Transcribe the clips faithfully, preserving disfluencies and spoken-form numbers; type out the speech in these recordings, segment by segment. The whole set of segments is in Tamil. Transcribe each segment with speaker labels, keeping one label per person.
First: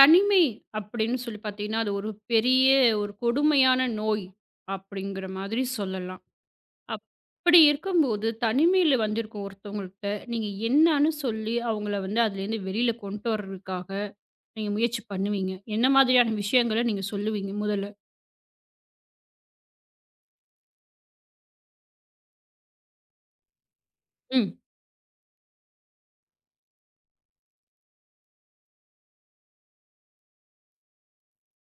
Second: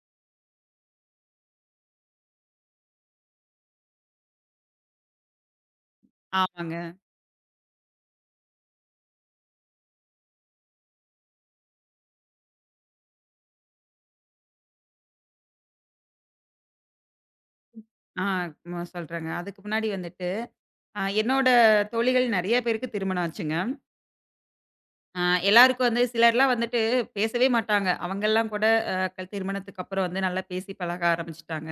Speaker 1: தனிமை அப்படின்னு சொல்லி பார்த்தீங்கன்னா, அது ஒரு பெரிய ஒரு கொடுமையான நோய் அப்படிங்கிற மாதிரி சொல்லலாம்.
Speaker 2: ஆமாங்க.
Speaker 1: அப்படி இருக்கும்போது, தனிமையில வந்திருக்கும் ஒருத்தவங்கள்ட்ட நீங்க என்னான்னு சொல்லி அவங்கள வந்து அதுலேருந்து வெளியில கொண்டு வர்றதுக்காக நீங்க முயற்சி பண்ணுவீங்க? என்ன மாதிரியான விஷயங்கள நீங்க சொல்லுவீங்க முதல்ல?
Speaker 2: ஆ ம சொல்றேங்க. அதுக்கு முன்னாடி வந்துட்டு, அ என்னோட தோழிகள் நெறைய பேருக்கு திருமணம் ஆச்சுங்க.
Speaker 1: ம்,
Speaker 2: அ எல்லாருக்கும் வந்து சிலர்லாம் வந்துட்டு பேசவே மாட்டாங்க. அவங்கலாம் கூட அ கல் திருமணத்துக்கு அப்புறம் வந்து நல்லா பேசி பழக ஆரம்பிச்சுட்டாங்க.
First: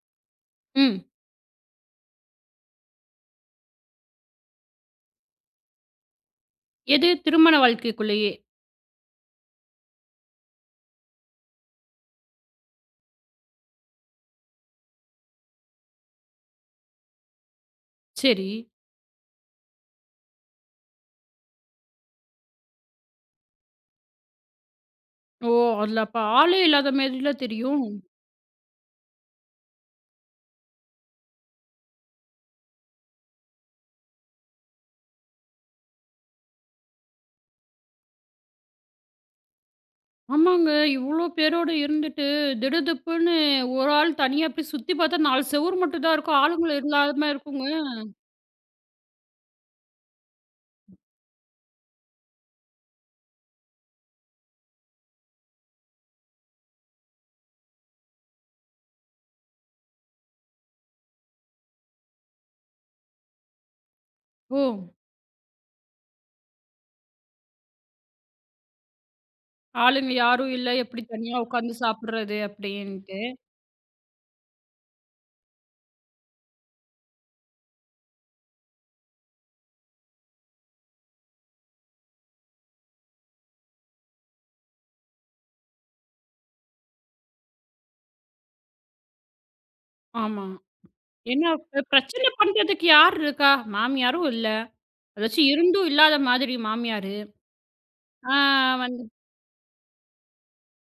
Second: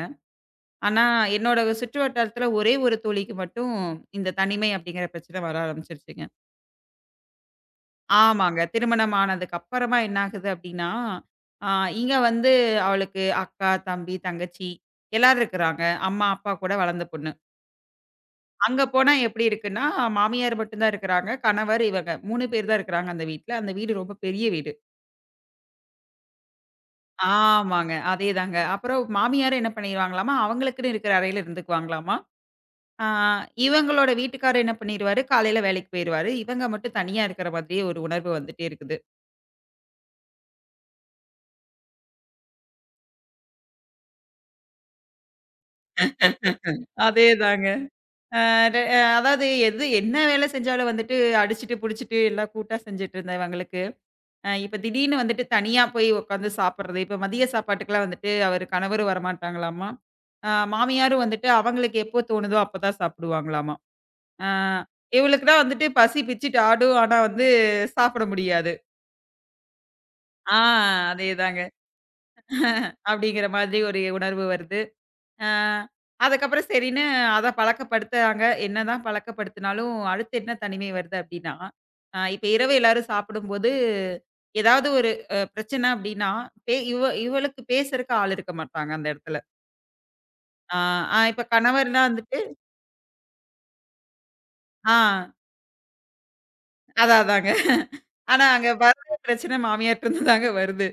Speaker 2: ஆனா,
Speaker 1: ம்.
Speaker 2: என்னோட சுற்று வட்டாரத்தில ஒரே ஒரு தோழிக்கு மட்டும் இந்த தனிமை அப்படிங்கிற பிரச்சனை வர ஆரம்பிச்சுருச்சுங்க.
Speaker 1: எது திருமண வாழ்க்கைக்குள்ளேயே?
Speaker 2: ஆமாங்க. திருமணம் ஆனதுக்கு அப்புறமா என்ன ஆகுது அப்படின்னா, அ இங்க வந்து அவளுக்கு அக்கா, தம்பி, தங்கச்சி எல்லாரும் இருக்கிறாங்க. அம்மா, அப்பா கூட வளர்ந்த பொண்ணு.
Speaker 1: சரி.
Speaker 2: அங்க போனா எப்படி இருக்குன்னா, மாமியார் மட்டும் தான் இருக்கிறாங்க. கணவர், இவங்க மூணு பேர் தான் இருக்கிறாங்க அந்த வீட்ல. அந்த வீடு ரொம்ப பெரிய வீடு.
Speaker 1: ஓ! அதில அப்ப ஆளே இல்லாத மாதிரில தெரியும்.
Speaker 2: ஆமாங்க. அதேதாங்க. அப்புறம் மாமியார் என்ன பண்ணிருவாங்களாமா, அவங்களுக்குன்னு இருக்கிற அறையில இருந்துக்குவாங்களாமா. ஆ இவங்களோட வீட்டுக்காரர் என்ன பண்ணிருவாரு, காலையில வேலைக்கு போயிருவாரு. இவங்க மட்டும் தனியா இருக்கிற மாதிரியே ஒரு உணர்வு வந்துட்டே இருக்குது.
Speaker 1: ஆமாங்க. இவ்ளோ பேரோட இருந்துட்டு, திடுதிப்புன்னு ஒரு ஆள் தனியா போய் சுத்தி பாத்தா நாலு செவுரு மட்டும் தான் இருக்கும். ஆளுங்கள இல்லாம இருக்குங்க.
Speaker 2: அதேதாங்க. ஆ ரெ அஹ் அதாவது எது என்ன வேலை செஞ்சாலும் வந்துட்டு அடிச்சுட்டு, புடிச்சுட்டு எல்லாம் கூட்டா செஞ்சுட்டு இருந்தவங்களுக்கு அ இப்ப திடீர்னு வந்துட்டு தனியா போய் உட்காந்து சாப்பிடுறது. இப்ப மதிய சாப்பாட்டுக்கெல்லாம் வந்துட்டு அவரு கணவரும் வரமாட்டாங்களாமா. அ மாமியாரும் வந்துட்டு அவங்களுக்கு எப்போ தோணுதோ அப்பதான் சாப்பிடுவாங்களாமா. அ
Speaker 1: ஓ!
Speaker 2: இவளுக்குதான் வந்துட்டு பசி பிச்சுட்டு ஆடும். ஆனா வந்து சாப்பிட முடியாது.
Speaker 1: ஆளுங்க யாரும்
Speaker 2: ஆ
Speaker 1: இல்ல. எப்படி தனியா
Speaker 2: அதேதாங்க.
Speaker 1: உட்காந்து சாப்பிடுறது? அப்படின்ட்டு.
Speaker 2: அப்படிங்கிற மாதிரி ஒரு உணர்வு வருது. ஆ, அதுக்கப்புறம் சரின்னு அத பழக்கப்படுத்துறாங்க. என்னதான் பழக்கப்படுத்தினாலும், அடுத்து என்ன தனிமை வருது அப்படின்னா, அ இப்ப இரவு எல்லாரும் சாப்பிடும்போது, ஏதாவது ஒரு அ பிரச்சனை அப்படின்னா, பே இவ இவளுக்கு பேசுறக்கு ஆள் இருக்க மாட்டாங்க அந்த இடத்துல.
Speaker 1: ஆமா.
Speaker 2: ஆ ஆ இப்ப
Speaker 1: ஏன்னா இப்ப
Speaker 2: கணவர்னா
Speaker 1: பிரச்சனை
Speaker 2: வந்துட்டு
Speaker 1: பண்றதுக்கு யார் இருக்கா? மாமியாரும் இல்ல.
Speaker 2: ஆ
Speaker 1: அதாச்சும் இருந்தும் இல்லாத மாதிரி மாமியாரு.
Speaker 2: அதான் அதாங்க.
Speaker 1: ஆ
Speaker 2: ஆனா அங்க
Speaker 1: வந்து
Speaker 2: வர்ற பிரச்சனை மாமியார்ட்ட இருந்து தாங்க வருது.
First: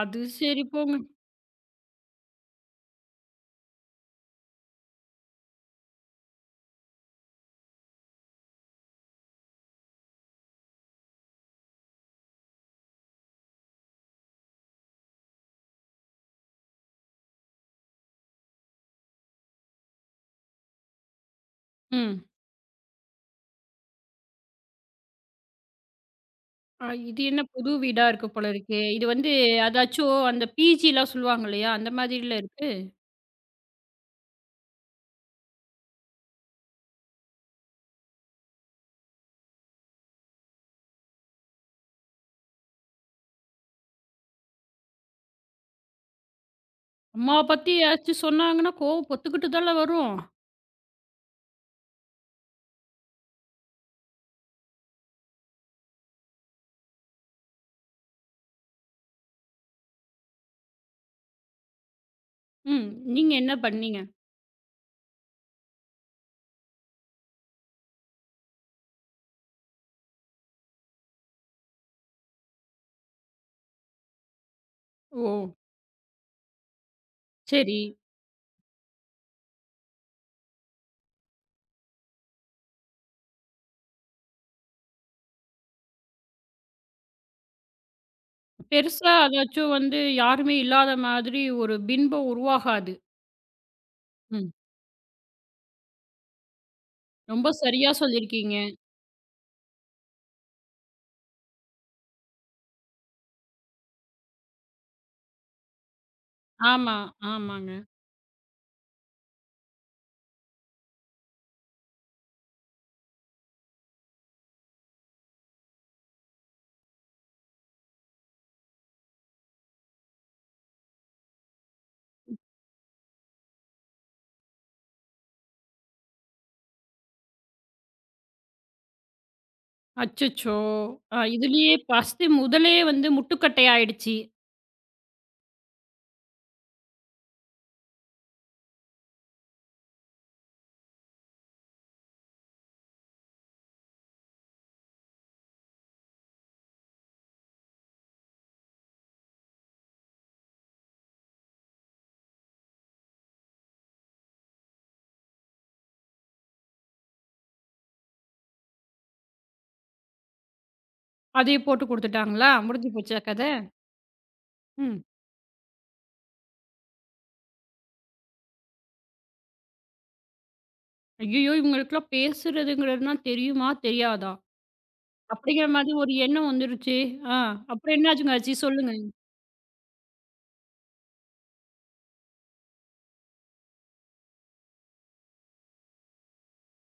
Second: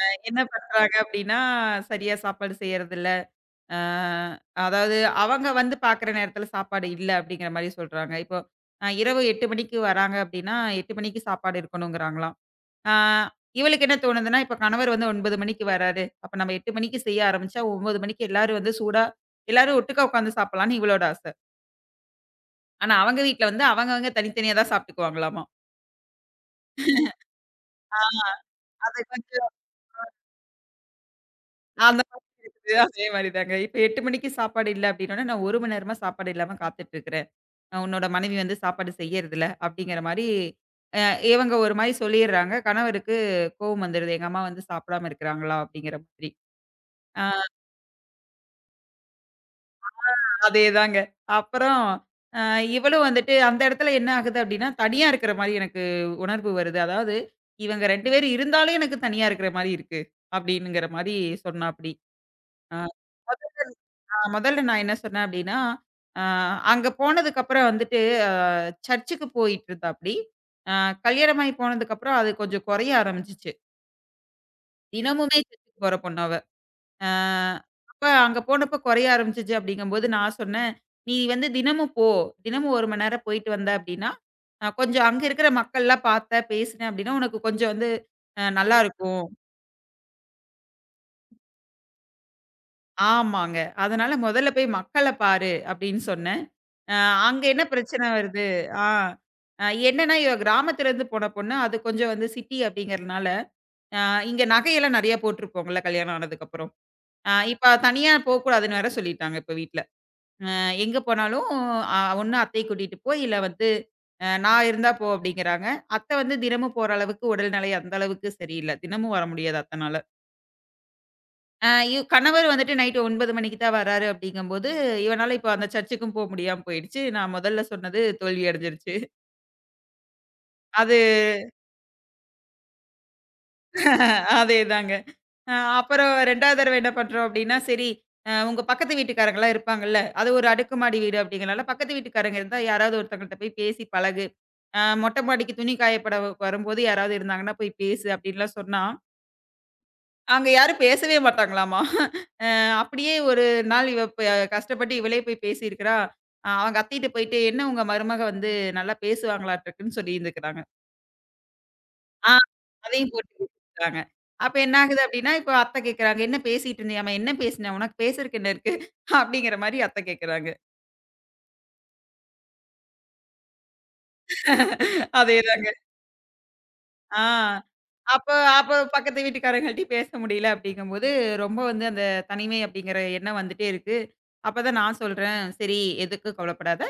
Speaker 1: அது
Speaker 2: என்ன
Speaker 1: சரி போங்க.
Speaker 2: பண்றாங்க அப்படின்னா, சரியா சாப்பாடு செய்யறதில்ல. அ அதாவது அவங்க வந்து பாக்குற நேரத்துல சாப்பாடு இல்ல அப்படிங்கிற மாரி சொல்றாங்க. இப்போ அ இரவு எட்டு மணிக்கு வராங்க அப்படின்னா, எட்டு மணிக்கு சாப்பாடு இருக்கணுங்கிறாங்களாம். அ இவளுக்கு என்ன தோணுதுன்னா, இப்ப கணவர் வந்து ஒன்பது மணிக்கு வராரு. அப்ப நம்ம எட்டு மணிக்கு செய்ய ஆரம்பிச்சா ஒன்பது மணிக்கு எல்லாரும் வந்து சூடா எல்லாரும் ஒட்டுக்கா உட்காந்து சாப்பிடலாம்னு இவளோட ஆசை.
Speaker 1: ம்.
Speaker 2: ஆனா அவங்க வீட்ல வந்து அவங்கவங்க தனித்தனியா தான் சாப்பிட்டுக்குவாங்களாமா.
Speaker 1: அ இது என்ன புது
Speaker 2: ஆ
Speaker 1: வீடா இருக்கு போல இருக்கே.
Speaker 2: அது
Speaker 1: இது வந்து
Speaker 2: கொஞ்சம்
Speaker 1: அதாச்சும் அந்த பிஜிலாம் சொல்லுவாங்க இல்லையா? அந்த
Speaker 2: அந்த
Speaker 1: மாதிரில
Speaker 2: மாதிரி
Speaker 1: இருக்கு.
Speaker 2: இருக்குது. அதே மாரி தாங்க. இப்ப எட்டு மணிக்கு சாப்பாடு இல்ல அப்படின்னோனே, நான் ஒரு மணி நேரமா சாப்பாடு இல்லாம காத்துட்டு இருக்கிறேன். அ உன்னோட மனைவி வந்து சாப்பாடு செய்யறதில்ல அப்படிங்கிற மாரி, அ இவங்க ஒரு மாரி சொல்லிர்றாங்க. கணவருக்கு கோவம் வந்துருது. எங்க அம்மா வந்து சாப்பிடாம இருக்கிறாங்களா? அப்படிங்கிற மாதிரி. அ
Speaker 1: அம்மாவ பத்தி ஏதாச்சும் சொன்னாங்கன்னா, கோவம் பொத்துக்கிட்டு தானே வரும்.
Speaker 2: அதேதாங்க. அப்புறம் அ இவளும் வந்துட்டு அந்த இடத்துல என்ன ஆகுது அப்படின்னா, தனியா இருக்கிற மாரி எனக்கு உணர்வு வருது. அதாவது இவங்க ரெண்டு பேர் இருந்தாலும் எனக்கு தனியா இருக்கிற மாரி இருக்கு. அப்படின்னுங்கிற மாரி சொன்னாப்படி. அ.
Speaker 1: ம். நீங்க என்ன பண்ணீங்க?
Speaker 2: ஆ முதல்ல நான் என்ன சொன்னேன் அப்டின்னா, அ அங்க போனதுக்கப்புறம் வந்துட்டு அ சர்ச்சுக்கு போயிட்டுருந்தாப்படி. அ கல்யாணமாகி போனதுக்கப்புறம் அது கொஞ்சம் குறைய ஆரம்பிச்சுச்சு.
Speaker 1: ஓ!
Speaker 2: தினமுமே சர்ச்சுக்கு போற பொண்ணு அவ. அ
Speaker 1: சரி.
Speaker 2: அப்ப அங்க போனப்போ குறைய ஆரம்பிச்சுச்சு அப்டிங்கும்போது நான் சொன்னேன், "நீ வந்து தினமும் போ. தினமும் ஒரு மணி நேரம் போயிட்டு வந்த அப்டின்னா, அ கொஞ்சம் அங்க இருக்கிற மக்கள்லாம் பார்த்த, பேசின அப்டின்னா, உனக்கு கொஞ்சம் வந்து அ
Speaker 1: பெருசா
Speaker 2: நல்லாருக்கும்."
Speaker 1: அதாச்சும் வந்து யாருமே இல்லாத மாதிரி ஒரு பின்பம் உருவாகாது.
Speaker 2: ஆமாங்க. அதனால "முதல்ல
Speaker 1: ம்.
Speaker 2: போய் மக்கள பாரு" அப்படின்னு சொன்னேன். அ அங்க
Speaker 1: ரொம்ப
Speaker 2: என்ன
Speaker 1: சரியா
Speaker 2: பிரச்சனை வருது?
Speaker 1: சொல்லியிருக்கீங்க.
Speaker 2: ஆ அ என்னன்னா, இவ கிராமத்துலருந்து போன பொண்ணு. அது கொஞ்சம் வந்து சிட்டி அப்படிங்கிறதுனால, அ இங்க நகையெல்லாம் நெறையா போட்டுருப்போங்கல்ல கல்யாணம் ஆனதுக்கப்புறம்.
Speaker 1: ஆமா,
Speaker 2: அ
Speaker 1: ஆமாங்க.
Speaker 2: இப்ப தனியா போக்கூடாதுன்னு வேற சொல்லிட்டாங்க இப்ப வீட்ல. அ எங்க போனாலும் அ ஒண்ணு அத்தைய கூட்டிட்டு போ, இல்ல வந்து அ நான் இருந்தா போ அப்படிங்கிறாங்க. அத்தை வந்து தினமும் போற அளவுக்கு உடல்நிலை அந்த அளவுக்கு சரியில்ல. தினமும் வர முடியாது அத்தனால. அ இவ் கணவர் வந்துட்டு நைட்டு ஒன்பது மணிக்கு தான் வராரு அப்படிங்கும்போது, இவனால இப்ப அந்த சர்ச்சுக்கும் போ முடியாம போயிடுச்சு. நான் முதல்ல சொன்னது தோல்வி அடைஞ்சிருச்சு.
Speaker 1: அச்சச்சோ!
Speaker 2: அது
Speaker 1: அ இதுலயே ஃபர்ஸ்ட்டு முதலே வந்து முட்டுக்கட்டை ஆயிடுச்சு.
Speaker 2: அதேதாங்க. அ அப்புறம் 2வது தடவ என்ன பண்றோம் அப்படின்னா, சரி அ உங்க பக்கத்து வீட்டுக்காரங்கலாம் இருப்பாங்கல்ல. அது ஒரு அடுக்குமாடி வீடு அப்படிங்கிறனால, பக்கத்து வீட்டுக்காரங்க இருந்தா யாராவது ஒருத்தவங்கள்ட்ட போய் பேசி பழகு. அ மொட்டை மாடிக்கு துணி காயப்பட வ- வரும்போது யாராவது இருந்தாங்கன்னா போய் பேசு அப்படின்லாம் சொன்னா, அங்க யாரும் பேசவே மாட்டாங்களாமா. அ அப்படியே ஒரு நாள் இவ ப கஷ்டப்பட்டு இவளே போய் பேசியிருக்கிறா. அ அவங்க அத்தைட்ட போயிட்டு, "என்ன உங்க மருமக வந்து நல்லா பேசுவாங்களாட்டுருக்குன்னு" சொல்லியிருந்துருக்கிறாங்க.
Speaker 1: அதையே போட்டு
Speaker 2: ஆ
Speaker 1: குடுத்துட்டாங்களா? முடிஞ்சு
Speaker 2: அதையும்
Speaker 1: போச்சா
Speaker 2: போட்டு
Speaker 1: கத?
Speaker 2: குடுத்துருக்காங்க. அப்ப என்ன ஆகுது
Speaker 1: ம்.
Speaker 2: அப்படின்னா, இப்ப அத்தை கேட்கறாங்க, "என்ன பேசிட்டு இருந்தியாம்மா? என்ன பேசின? உனக்கு பேசுறக்கு என்ன இருக்கு?" அப்படிங்கிற மாரி அத்தை கேட்கறாங்க.
Speaker 1: ஐயய்யோ! இவங்களுக்குலாம் பேசுறதுங்கிறதுனா தெரியுமா? தெரியாதா? அப்படிங்கிற
Speaker 2: அதேதாங்க.
Speaker 1: மாதிரி ஒரு எண்ணம் வந்துருச்சே!
Speaker 2: ஆ.
Speaker 1: ஆ. அப்புறம்
Speaker 2: அப்ப
Speaker 1: என்னாச்சுங்க ஆச்சு?
Speaker 2: அப்ப
Speaker 1: சொல்லுங்க.
Speaker 2: பக்கத்து வீட்டுக்காரங்கள்ட்டயும் பேச முடியல அப்படிங்கும்போது, ரொம்ப வந்து அந்த தனிமை அப்படிங்கிற எண்ணம் வந்துட்டே இருக்கு. அப்பதான் நான் சொல்றேன், "சரி எதுக்கும் கவலைப்படாத.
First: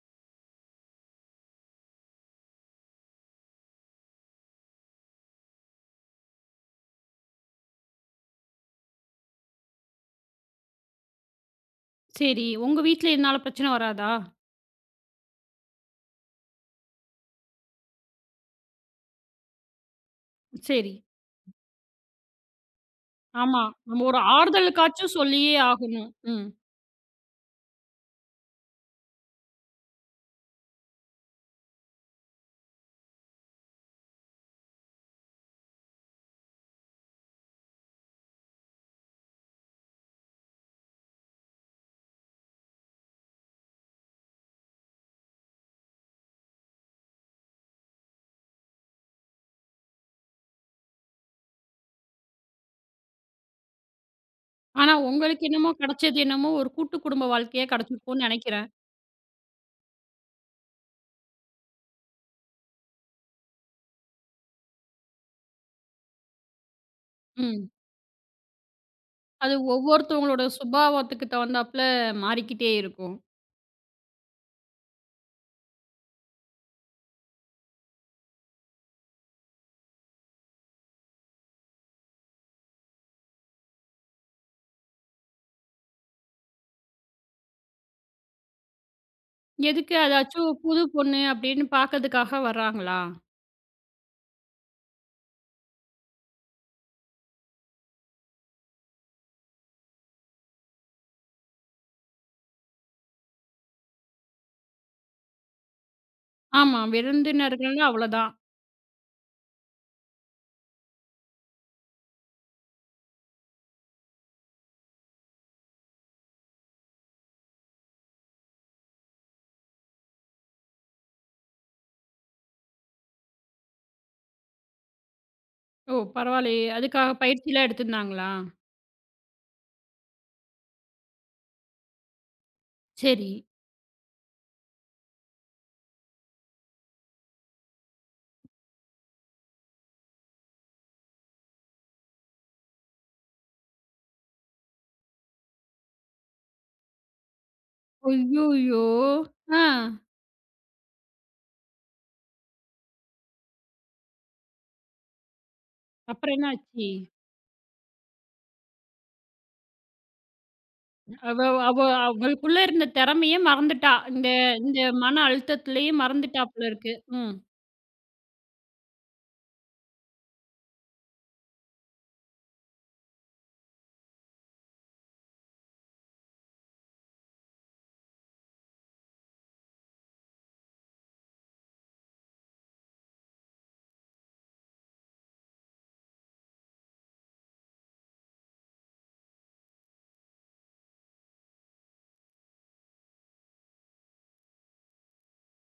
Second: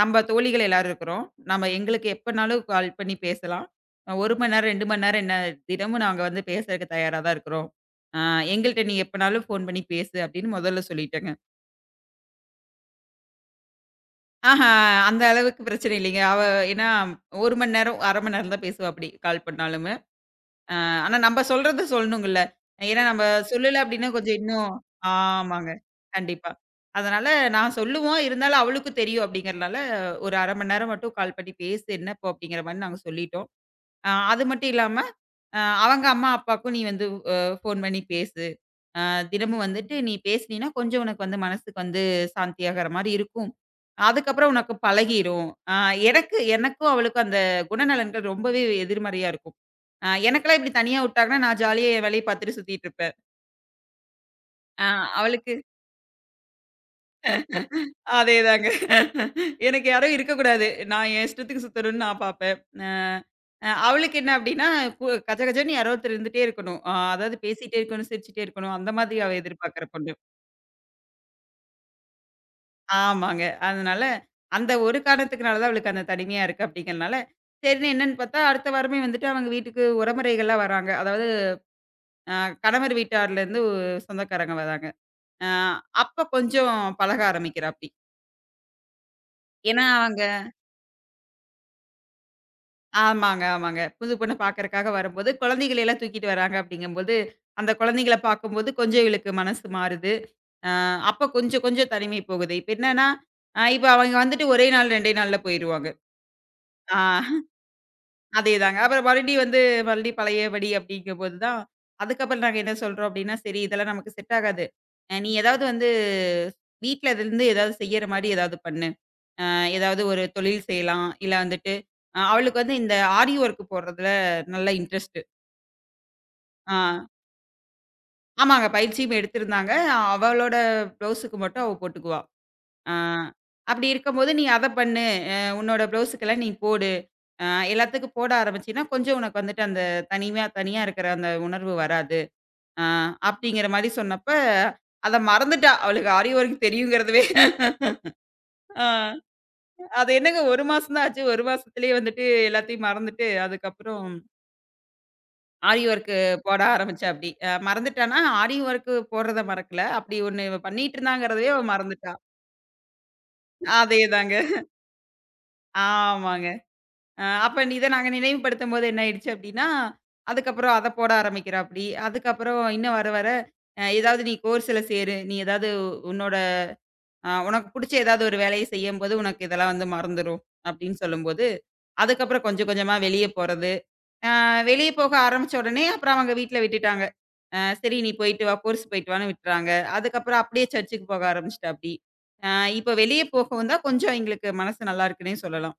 Speaker 2: நம்ம தோழிகள் எல்லாரும் இருக்கிறோம். நம்ம எங்களுக்கு எப்பனாலும் கால் பண்ணி பேசலாம். அ ஒரு மணி நேரம், ரெண்டு மணி நேரம் என்ன தினமும் நாங்க வந்து பேசுறதுக்கு தயாரா தான் இருக்கிறோம். ஆ எங்கள்ட்ட நீ எப்பனாலும் ஃபோன் பண்ணி பேசு" அப்படின்னு முதல்ல சொல்லிட்டேங்க.
Speaker 1: சரி. உங்க வீட்ல இதனால பிரச்சனை வராதா?
Speaker 2: ஆஹா, அந்த அளவுக்கு பிரச்சனை இல்லைங்க. அவ ஏன்னா ஒரு மணி நேரம், அரை மணி நேரம் தான் பேசுவா அப்படி கால் பண்ணாலும. அ
Speaker 1: சரி.
Speaker 2: ஆனா நம்ப சொல்றத சொல்லணுங்கல்ல. ஏன்னா நம்ம
Speaker 1: ஆமா.
Speaker 2: சொல்லல
Speaker 1: நம்ம
Speaker 2: அப்டின்னா
Speaker 1: ஒரு
Speaker 2: கொஞ்சம் இன்னும்
Speaker 1: ஆறுதலுக்காச்சும் சொல்லியே
Speaker 2: ஆமாங்க.
Speaker 1: ஆகணும். ம்.
Speaker 2: கண்டிப்பா. அதனால நான் சொல்லுவோம், இருந்தாலும் அவளுக்கும் தெரியும் அப்டிங்கிறனால, ஒரு அரை மணி நேரம் மட்டும் கால் பண்ணி பேசு என்னப்போ அப்டிங்கிற மாரி நாங்க சொல்லிட்டோம். அ அது மட்டும் இல்லாம, அ அவங்க அம்மா, அப்பாவுக்கும் நீ வந்து அ ஃபோன் பண்ணி பேசு. அ தினமும் வந்துட்டு நீ பேசினீன்னா கொஞ்சம் உனக்கு வந்து மனசுக்கு வந்து சாந்தியாகற மாரி இருக்கும். அதுக்கப்புறம் உனக்கு பழகிரும். அ எனக்கு எனக்கும் அவளுக்கும் அந்த குணநலன்கள் ரொம்பவே எதிர்மறையா இருக்கும். ஆ எனக்கெல்லாம் இப்டி தனியா விட்டாங்கன்னா, நான் ஜாலியா என் வேலைய பாத்துட்டு சுத்திட்டு இருப்பேன். ஆ
Speaker 1: ஆனா உங்களுக்கு
Speaker 2: அவளுக்கு
Speaker 1: என்னமோ கிடைச்சது என்னமோ ஒரு கூட்டு குடும்ப வாழ்க்கையா கிடைச்சிருக்கும்னு
Speaker 2: அதேதாங்க.
Speaker 1: நெனைக்கிறேன்.
Speaker 2: எனக்கு யாரும் இருக்கக்கூடாது. நான் என் இஷ்டத்துக்கு சுத்தணும்னு நான் பாப்பேன். அ அ அவளுக்கு என்ன அப்டின்னா, பு கஜ கஜன்னு யாரோ ஒருத்தர் இருந்துட்டே இருக்கணும். அ அதாவது
Speaker 1: ம்.
Speaker 2: பேசிட்டே இருக்கணும், சிரிச்சுட்டே இருக்கணும். அந்த மாதிரி அவ
Speaker 1: அது
Speaker 2: எதிர்பார்க்குற பொண்ணு.
Speaker 1: ஒவ்வொருத்தவங்களோட சுபாவத்துக்கு தகுந்தாப்புல மாறிக்கிட்டே இருக்கும்.
Speaker 2: ஆமாங்க. அதனால அந்த ஒரு காரணத்துக்குனால தான் அவளுக்கு அந்த தனிமையா இருக்கு அப்டிங்கிறனால, சரின்னு என்னன்னு பாத்தா, அடுத்த வாரமே வந்துட்டு அவங்க வீட்டுக்கு உறமுறைகள்லாம் வராங்க. அதாவது அ கணவர் வீட்டார்லேருந்து சொந்தக்காரங்க வராங்க. அ அப்ப கொஞ்சம் பழக ஆரம்பிக்கிறாப்படி. ஏன்னா
Speaker 1: எதுக்கு
Speaker 2: அவங்க
Speaker 1: அதாச்சும் புது பொண்ணு அப்படின்னு பார்க்கறதுக்காக வர்றாங்களா?
Speaker 2: ஆமாங்க, ஆமாங்க. புது பொண்ண பார்க்கறக்காக வரும்போது, குழந்தைகள எல்லாம் தூக்கிட்டு வராங்க அப்படிங்கும்போது, அந்த குழந்தைங்கள பார்க்கும்போது கொஞ்சம் இவளுக்கு மனசு மாறுது. அ அப்ப கொஞ்சம் கொஞ்சம் தனிமை போகுது. இப்ப என்னன்னா, அ இப்ப அவங்க வந்துட்டு ஒரே நாள் ரெண்டு நாள்ல போயிருவாங்க.
Speaker 1: ஆமா.
Speaker 2: ஆ
Speaker 1: விருந்தினர்கள்னா அவ்வளோதான்.
Speaker 2: அதேதாங்க. அப்புறம் மறுபடியும் வந்து மறுபடியும் பழையபடி அப்படிங்கும்போது தான், அதுக்கப்புறம் நாங்க என்ன சொல்றோம் அப்படின்னா, "சரி இதெல்லாம் நமக்கு செட் ஆகாது. அ நீ ஏதாவது வந்து வீட்ல இருந்து ஏதாவது செய்யற மாரி ஏதாவது பண்ணு." அ ஏதாவது ஒரு தொழில் செய்யலாம். இல்ல வந்துட்டு அ அவளுக்கு வந்து இந்த ஆரி ஒர்க் போடுறதுல நல்ல இன்ட்ரெஸ்ட்டு.
Speaker 1: ஓ! பரவாயில்லையே.
Speaker 2: ஆ
Speaker 1: அதுக்காக பயிற்சிலாம் எடுத்திருந்தாங்களா?
Speaker 2: ஆமாங்க. பயிற்சியும் எடுத்திருந்தாங்க. அவளோட ப்ளவுஸுக்கு மட்டும் அவ போட்டுக்குவா. ஆ
Speaker 1: சரி.
Speaker 2: அப்படி இருக்கும்போது, "நீ அத பண்ணு. அ உன்னோட ப்ளவுஸுக்கெல்லாம் நீ போடு. அ எல்லாத்துக்கும் போட ஆரம்பிச்சீன்னா, கொஞ்சம் உனக்கு வந்துட்டு அந்த தனிமையா தனியா இருக்கிற அந்த உணர்வு வராது." அ அப்படிங்கிற மாரி சொன்னப்ப, அத மறந்துட்டா. அவளுக்கு ஆரி ஒர்க் தெரியுங்கிறதுவே.
Speaker 1: ஐய்யய்யோ!
Speaker 2: ஆ
Speaker 1: ஆ.
Speaker 2: அது என்னங்க ஒரு மாசம் தான் ஆச்சு. ஒரு மாசத்திலேயே வந்துட்டு எல்லாத்தையும் மறந்துட்டு, அதுக்கப்புறம் ஆரி ஒர்க்கு
Speaker 1: அப்புறம்
Speaker 2: போட
Speaker 1: என்னாச்சு?
Speaker 2: ஆரம்பிச்சேன் அப்டி. அ மறந்துட்டான்னா, ஆரி ஒர்க்கு போடுறத மறக்கல. அப்டி ஒண்ணு இவ பண்ணிட்டு
Speaker 1: அவ
Speaker 2: இருந்தாங்கிறதையே அவ
Speaker 1: அவ
Speaker 2: மறந்துட்டா.
Speaker 1: அவளுக்குள்ள இருந்த திறமையே மறந்துட்டா. இந்த
Speaker 2: அதேதாங்க.
Speaker 1: இந்த மன அழுத்தத்திலேயே மறந்துட்டா
Speaker 2: ஆமாங்க.
Speaker 1: போல இருக்கு.
Speaker 2: அ
Speaker 1: ம்.
Speaker 2: அப்ப இத நாங்க நினைவுபடுத்தும்போது என்ன ஆயிடுச்சு அப்டின்னா, அதுக்கப்புறம் அத போட ஆரம்பிக்கிறாப்படி. அதுக்கப்புறம் இன்னும் வர வர அ ஏதாவது நீ கோர்ஸ்ல சேரு. நீ ஏதாவது உன்னோட அ உனக்கு புடிச்ச ஏதாவது ஒரு வேலைய செய்யும்போது, உனக்கு இதெல்லாம் வந்து மறந்துரும் அப்டின்னு சொல்லும்போது, அதுக்கப்புறம் கொஞ்சம் கொஞ்சமா வெளிய போறது. ஆ வெளிய போக ஆரம்பிச்ச உடனே, அப்புறம் அவங்க வீட்ல விட்டுட்டாங்க. அ சரி நீ போயிட்டு வா, கோர்ஸ் போயிட்டு வான்னு விட்டுட்டாங்க. அதுக்கப்புறம் அப்படியே சர்ச்சுக்கு போக ஆரம்பிச்சுட்டாப்டி. அ இப்ப வெளிய போகவும் தான் கொஞ்சம் எங்களுக்கு மனசு நல்லா இருக்குன்னே சொல்லலாம்.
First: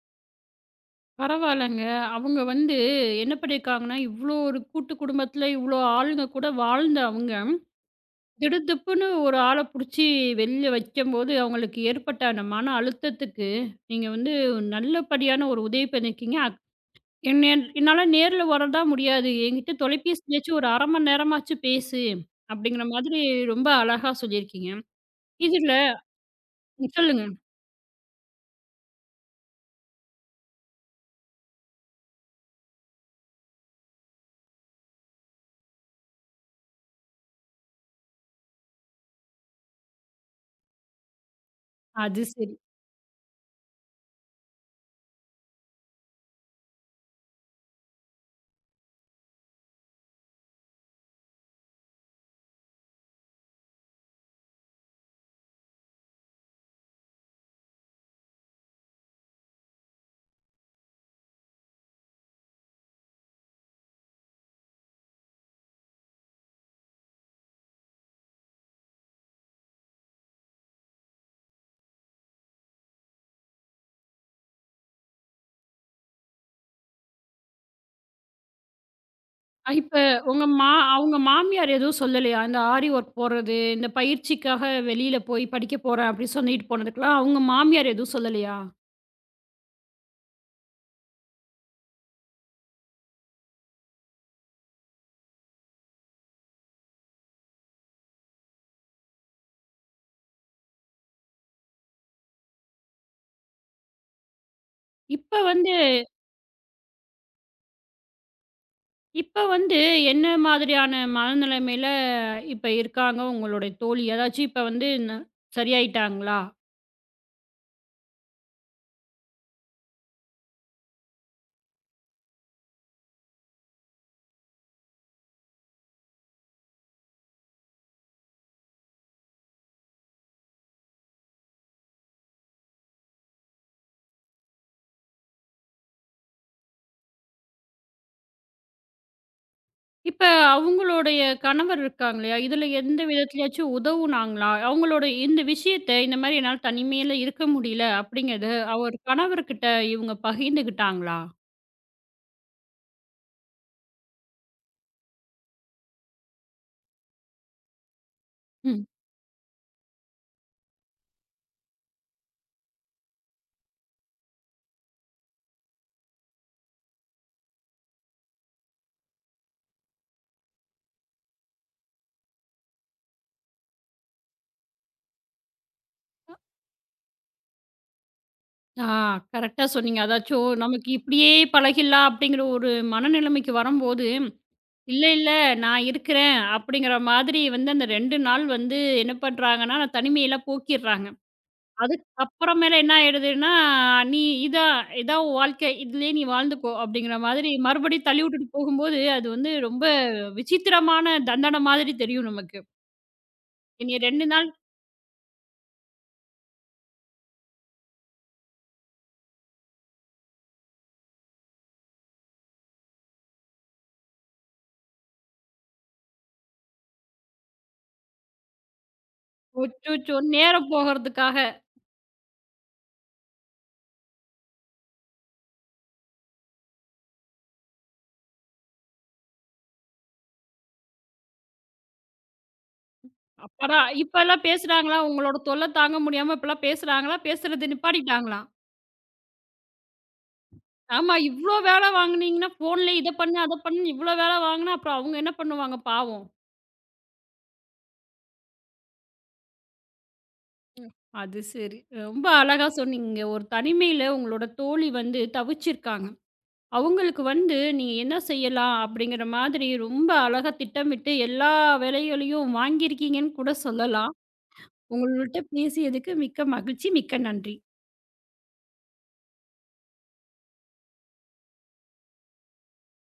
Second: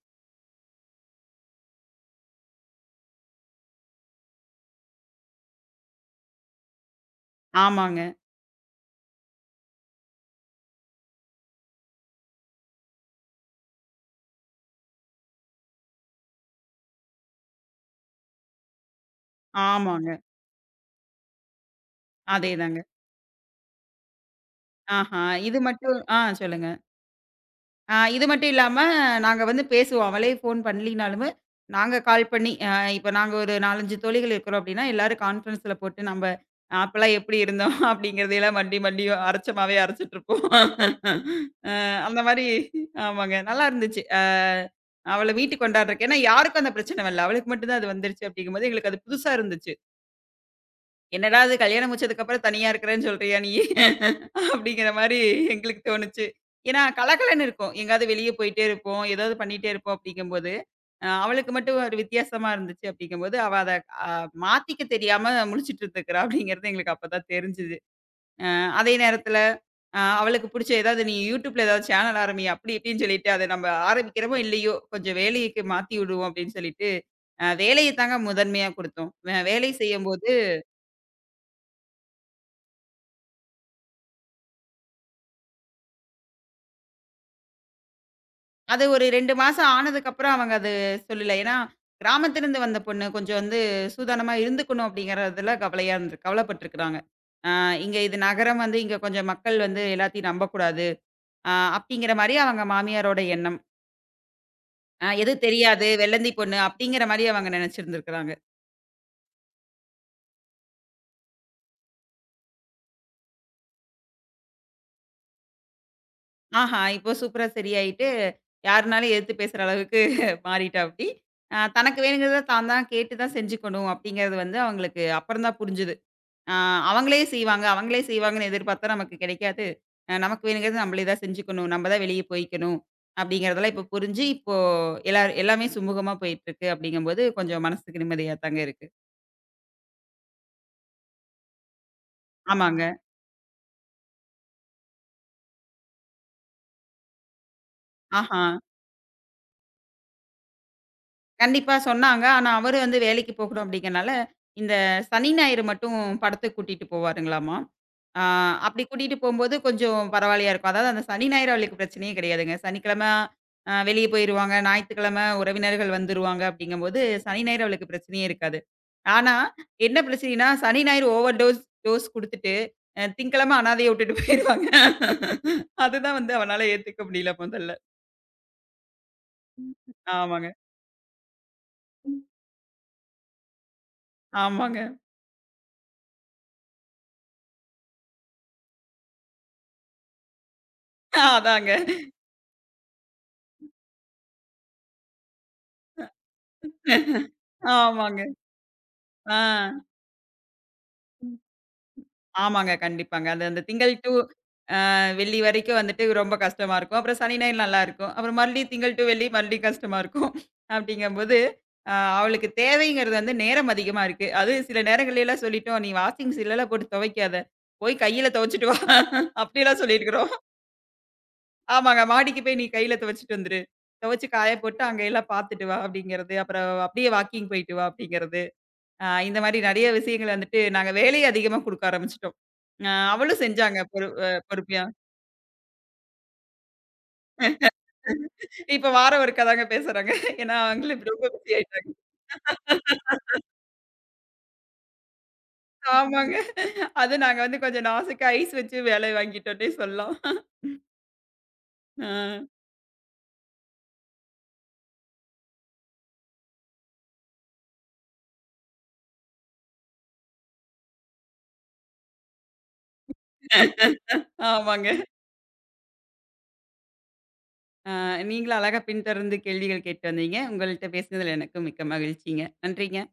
Speaker 1: பரவாயில்லங்க. அவங்க வந்து என்ன பண்ணியிருக்காங்கன்னா, இவ்ளோ ஒரு கூட்டு குடும்பத்தில இவ்ளோ ஆளுங்க கூட வாழ்ந்த அவங்க,
Speaker 2: ஆமாங்க,
Speaker 1: திடுதிப்புன்னு ஒரு ஆள புடிச்சு வெளில வைக்கும்போது, அவங்களுக்கு ஏற்பட்ட அந்த மன அழுத்தத்துக்கு, நீங்க வந்து நல்லபடியான ஒரு உதவி பண்ணியிருக்கீங்க. அக் என்ன என்னால நேர்ல வரதா முடியாது. என்கிட்ட
Speaker 2: ஆமாங்க.
Speaker 1: தொலைபேசிலயாச்சும் ஒரு அரை மணி நேரமாச்சும் பேசு,
Speaker 2: அதேதாங்க.
Speaker 1: அப்படிங்கிற மாதிரி ரொம்ப அழகா சொல்லியிருக்கீங்க.
Speaker 2: ஆஹா, இது
Speaker 1: இதுல
Speaker 2: மட்டும் ஆ சொல்லுங்க.
Speaker 1: சொல்லுங்க.
Speaker 2: ஆ இது மட்டும் இல்லாம, நாங்க வந்து பேசுவோம். அவளே ஃபோன் பண்ணலினாலுமே, நாங்க கால் பண்ணி அ இப்ப நாங்க ஒரு நாலு, அஞ்சு தோழிகள் இருக்கிறோம் அப்படின்னா, எல்லாரும் கான்ஃபரன்ஸ்ல போட்டு நம்ப அப்பலாம் எப்படி இருந்தோம் அப்படிங்கிறதையெல்லாம் மண்டி மண்டி அரைச்ச மாவே அரைச்சுட்ருப்போம். அ அந்த
Speaker 1: அது
Speaker 2: மாரி
Speaker 1: சரி.
Speaker 2: ஆமாங்க. நல்லா இருந்துச்சு. அ அவள வீட்டுக்கு கொண்டாடுறக்கு ஏன்னா யாருக்கும் அந்த பிரச்சனை வரல. அவளுக்கு மட்டும் தான் அது வந்துருச்சு அப்படிங்கும்போது, எங்களுக்கு அது புதுசா இருந்துச்சு. என்னடா இது கல்யாணம் முடிச்சதுக்கு அப்புறம் தனியா இருக்கிறேன்னு சொல்றியா நீ? அப்படிங்கிற மாரி எங்களுக்கு தோணுச்சு. ஏன்னா கலகலன்னு இருக்கும். எங்கேயாவது வெளிய போயிட்டே இருப்போம். ஏதாவது பண்ணிட்டே இருப்போம் அப்படிங்கும்போது, அ அவளுக்கு மட்டும் ஒரு வித்தியாசமா இருந்துச்சு அப்படிங்கும்போது, அவ அத அ மாத்திக்க தெரியாம முழிச்சுட்டு இருந்துக்கிறா அப்படிங்கிறது எங்களுக்கு அப்பதான் தெரிஞ்சுது. அ அதே நேரத்துல அ அவளுக்கு புடிச்ச ஏதாவது நீ YouTubeல ஏதாவது சேனல் ஆரம்பி அப்படி இப்படின்னு சொல்லிட்டு அத நம்ம ஆரம்பிக்கிறோமோ இல்லையோ, கொஞ்சம் வேலைக்கு மாத்தி விடுவோம் அப்படின்னு சொல்லிட்டு, அ வேலைய தாங்க முதன்மையா குடுத்தோம். அ
Speaker 1: அ
Speaker 2: வேலை
Speaker 1: இப்ப
Speaker 2: செய்யும்போது
Speaker 1: உங்க மா அவங்க மாமியார் எதுவும் சொல்லலையா? இந்த ஆரி ஒர்க் போறது, இந்த பயிற்சிக்காக வெளியில போய் படிக்க போறேன் அப்படி சொல்லிட்டு போனதுக்கெல்லாம் அவங்க மாமியார் எதுவும் சொல்லலையா?
Speaker 2: அது ஒரு ரெண்டு மாசம் ஆனதுக்கப்புறம் அவங்க அது சொல்லல. ஏன்னா, கிராமத்திலிருந்து வந்த பொண்ணு கொஞ்சம் வந்து சூதானமா இருந்துக்கணும் அப்படிங்கிறதுல கவலையா இருந்து கவலைப்பட்டுருக்கிறாங்க. ஆ இங்க இது நகரம் வந்து இங்க கொஞ்சம் மக்கள் வந்து எல்லாத்தையும் நம்பக்கூடாது. ஆ அப்படிங்கிற மாரி அவங்க மாமியாரோட எண்ணம். அ
Speaker 1: இப்ப
Speaker 2: எது
Speaker 1: வந்து
Speaker 2: தெரியாது, வெள்ளந்தி பொண்ணு அப்படிங்கிற மாரி அவங்க நெனைச்சிருந்திருக்கிறாங்க.
Speaker 1: இப்ப வந்து என்ன மாதிரியான மனநிலைமையில இப்ப இருக்காங்க உங்களுடைய தோழி? ஏதாச்சும் இப்ப வந்து ந சரியாயிட்டாங்களா?
Speaker 2: ஆஹா! இப்போ சூப்பரா சரியாயிட்டு, யாருனாலும் எதிர்த்து பேசுற அளவுக்கு மாறிட்டாப்படி. அ தனக்கு வேணுங்கிறத தான் தான் கேட்டு தான் செஞ்சுக்கணும் அப்படிங்கிறது வந்து அவங்களுக்கு அப்புறம் தான் புரிஞ்சுது. ஆ அவங்களே செய்வாங்க, அவங்களே செய்வாங்கன்னு எதிர்பார்த்தா நமக்கு கிடைக்காது. அ நமக்கு வேணுங்கிறது நம்மளே தான் செஞ்சுக்கணும். நம்ம தான் வெளிய போய்க்கணும். அப்படிங்கிறதெல்லாம் இப்போ புரிஞ்சு, இப்போ எல்லா எல்லாமே சுமூகமா போயிட்டுருக்கு அப்படிங்கும்போது, கொஞ்சம் மனசுக்கு நிம்மதியா தாங்க இருக்கு.
Speaker 1: இப்ப அவங்களுடைய கணவர் இருக்காங்க இல்லையா? இதுல
Speaker 2: ஆமாங்க.
Speaker 1: எந்த விதத்திலயாச்சும் உதவுனாங்களா? அவங்களோட இந்த விஷயத்த, இந்த மாரி என்னால தனிமையில இருக்க முடியல
Speaker 2: ஆஹா.
Speaker 1: அப்படிங்கிறத, அவர் கணவர்கிட்ட இவங்க பகிர்ந்துக்கிட்டாங்களா?
Speaker 2: கண்டிப்பா சொன்னாங்க. ஆனா, அவரு வந்து வேலைக்கு போகணும் அப்டிங்கனால, இந்த சனி, ஞாயிறு மட்டும் படத்துக்கு கூட்டிட்டு போவாருங்களாமா. ஆ அப்டி
Speaker 1: ம்.
Speaker 2: கூட்டிட்டு போம்போது கொஞ்சம் பரவாயில்லையா இருக்கும். அதாவது அந்த சனி, ஞாயிறு அவளுக்கு பிரச்சனையே கிடையாதுங்க. சனிக்கிழமை அ வெளிய போயிருவாங்க. ஞாயித்துக்கிழமை உறவினர்கள் வந்துருவாங்க அப்டிங்கும்போது, சனி, ஞாயிறு அவளுக்கு பிரச்சனையே இருக்காது. ஆனா, என்ன பிரச்சனைன்னா, சனி, ஞாயிறு ஓவர் டோஸ் டோஸ் குடுத்துட்டு, அ திங்கட்கிழமை அனாதைய விட்டுட்டு போயிருவாங்க. அதுதான் வந்து அவனால ஏத்துக்க முடியல முதல்ல.
Speaker 1: ஆ கரெக்ட்டா சொன்னீங்க.
Speaker 2: ஆமாங்க,
Speaker 1: அதாச்சும் நமக்கு இப்படியே பழகிடலாம் அப்படிங்கிற ஒரு மனநிலைமைக்கு வரும்போது,
Speaker 2: ஆமாங்க.
Speaker 1: "இல்ல, இல்ல நான் இருக்கிறேன்." அப்படிங்கிற மாதிரி வந்து அந்த ரெண்டு நாள் வந்து என்ன பண்றாங்கன்னா, அந்த தனிமையெல்லாம் போக்கிடுறாங்க.
Speaker 2: ஆஹ் அதாங்க.
Speaker 1: அதுக்கு அப்புறமேல என்ன ஆயிடுதுன்னா, "நீ இதான் இதான் உன் வாழ்க்கை. இதுலயே நீ வாழ்ந்துக்கோ." அப்படிங்கிற மாதிரி மறுபடியும்
Speaker 2: ஆமாங்க.
Speaker 1: தள்ளி விட்டுட்டு போகும்போது, அது
Speaker 2: ஆ,
Speaker 1: வந்து ரொம்ப விசித்திரமான தண்டன மாதிரி தெரியும் நமக்கு.
Speaker 2: ஆமாங்க. கண்டிப்பாங்க. அது அந்த திங்கள்
Speaker 1: இனி
Speaker 2: டூ
Speaker 1: ரெண்டு நாள்
Speaker 2: அ வெள்ளி வரைக்கும் வந்துட்டு ரொம்ப கஷ்டமா இருக்கும். அப்புறம் சனி, ஞாயிறு நல்லாருக்கும். அப்புறம் மறுபடியும் திங்கள் டூ வெள்ளி மறுபடியும் கஷ்டமா இருக்கும். அப்படிங்கம்போது, அ அவளுக்கு தேவைங்கிறது வந்து நேரம் அதிகமா இருக்கு. அதுவும் சில நேரங்கள்லலாம் சொல்லிட்டோம், "நீ வாஷிங் மிஷின்லலாம் போட்டு துவைக்காத. போய் கையில துவைச்சுட்டு வா." அப்படியெல்லாம்
Speaker 1: அச்சச்சோ!
Speaker 2: சொல்லியிருக்கிறோம்.
Speaker 1: நேரம் போகறதுக்காக.
Speaker 2: ஆமாங்க. "மாடிக்கு போய் நீ கையில துவைச்சுட்டு வந்துரு. துவைச்சு காய போட்டு அங்க எல்லாம் பார்த்துட்டு வா." அப்படிங்கிறது. அப்புறம் அப்படியே வாக்கிங் போயிட்டு வா அப்படிங்கிறது. ஆ இந்த மாரி நெறைய விஷயங்கள் வந்துட்டு நாங்க வேலைய அதிகமா குடுக்க ஆரம்பிச்சுட்டோம். அ அவளும்
Speaker 1: அப்படா
Speaker 2: செஞ்சாங்க பொறு அ
Speaker 1: இப்பல்லாம்
Speaker 2: பொறுமையா.
Speaker 1: பேசுறாங்களா? உங்களோட தொல்ல தாங்க முடியாம இப்பல்லாம் பேசுறாங்களா? பேசுறத நிப்பாட்டிட்டாங்களா?
Speaker 2: இப்ப வாரம் ஒருக்கா தாங்க பேசுறாங்க. ஏன்னா அவங்களும்
Speaker 1: ஆமா,
Speaker 2: ரொம்ப பிஸி
Speaker 1: இவ்ளோ வேலை
Speaker 2: ஆயிட்டாங்க.
Speaker 1: வாங்குனீங்கன்னா, ஃபோன்லயே இத பண்ணு, அத பண்ணுன்னு இவ்ளோ வேலை வாங்குனா, அப்புறம் அவங்க என்ன பண்ணுவாங்க பாவம்?
Speaker 2: ஆமாங்க. அது நாங்க வந்து கொஞ்சம் நாசுக்கு ஐஸ் வச்சு வேலை வாங்கிட்டோன்னே சொல்லலாம்.
Speaker 1: அது சரி.
Speaker 2: ஆ.
Speaker 1: ரொம்ப அழகா சொன்னீங்க. ஒரு தனிமையில உங்களோட தோழி வந்து தவிச்சிருக்காங்க. அவங்களுக்கு வந்து நீங்க என்ன செய்யலாம்? அப்படிங்கிற மாதிரி ரொம்ப அழகா திட்டமிட்டு எல்லா வேலைகளையும் வாங்கியிருக்கீங்கன்னு கூட சொல்லலாம்.
Speaker 2: ஆமாங்க.
Speaker 1: உங்கள்ட்ட பேசியதுக்கு மிக்க மகிழ்ச்சி. மிக்க நன்றி.
Speaker 2: அ நீங்களும் அழகா பின்தொடர்ந்து கேள்விகள் கேட்டு வந்தீங்க. உங்கள்ட்ட பேசினதுல எனக்கும் மிக்க மகிழ்ச்சிங்க. நன்றிங்க.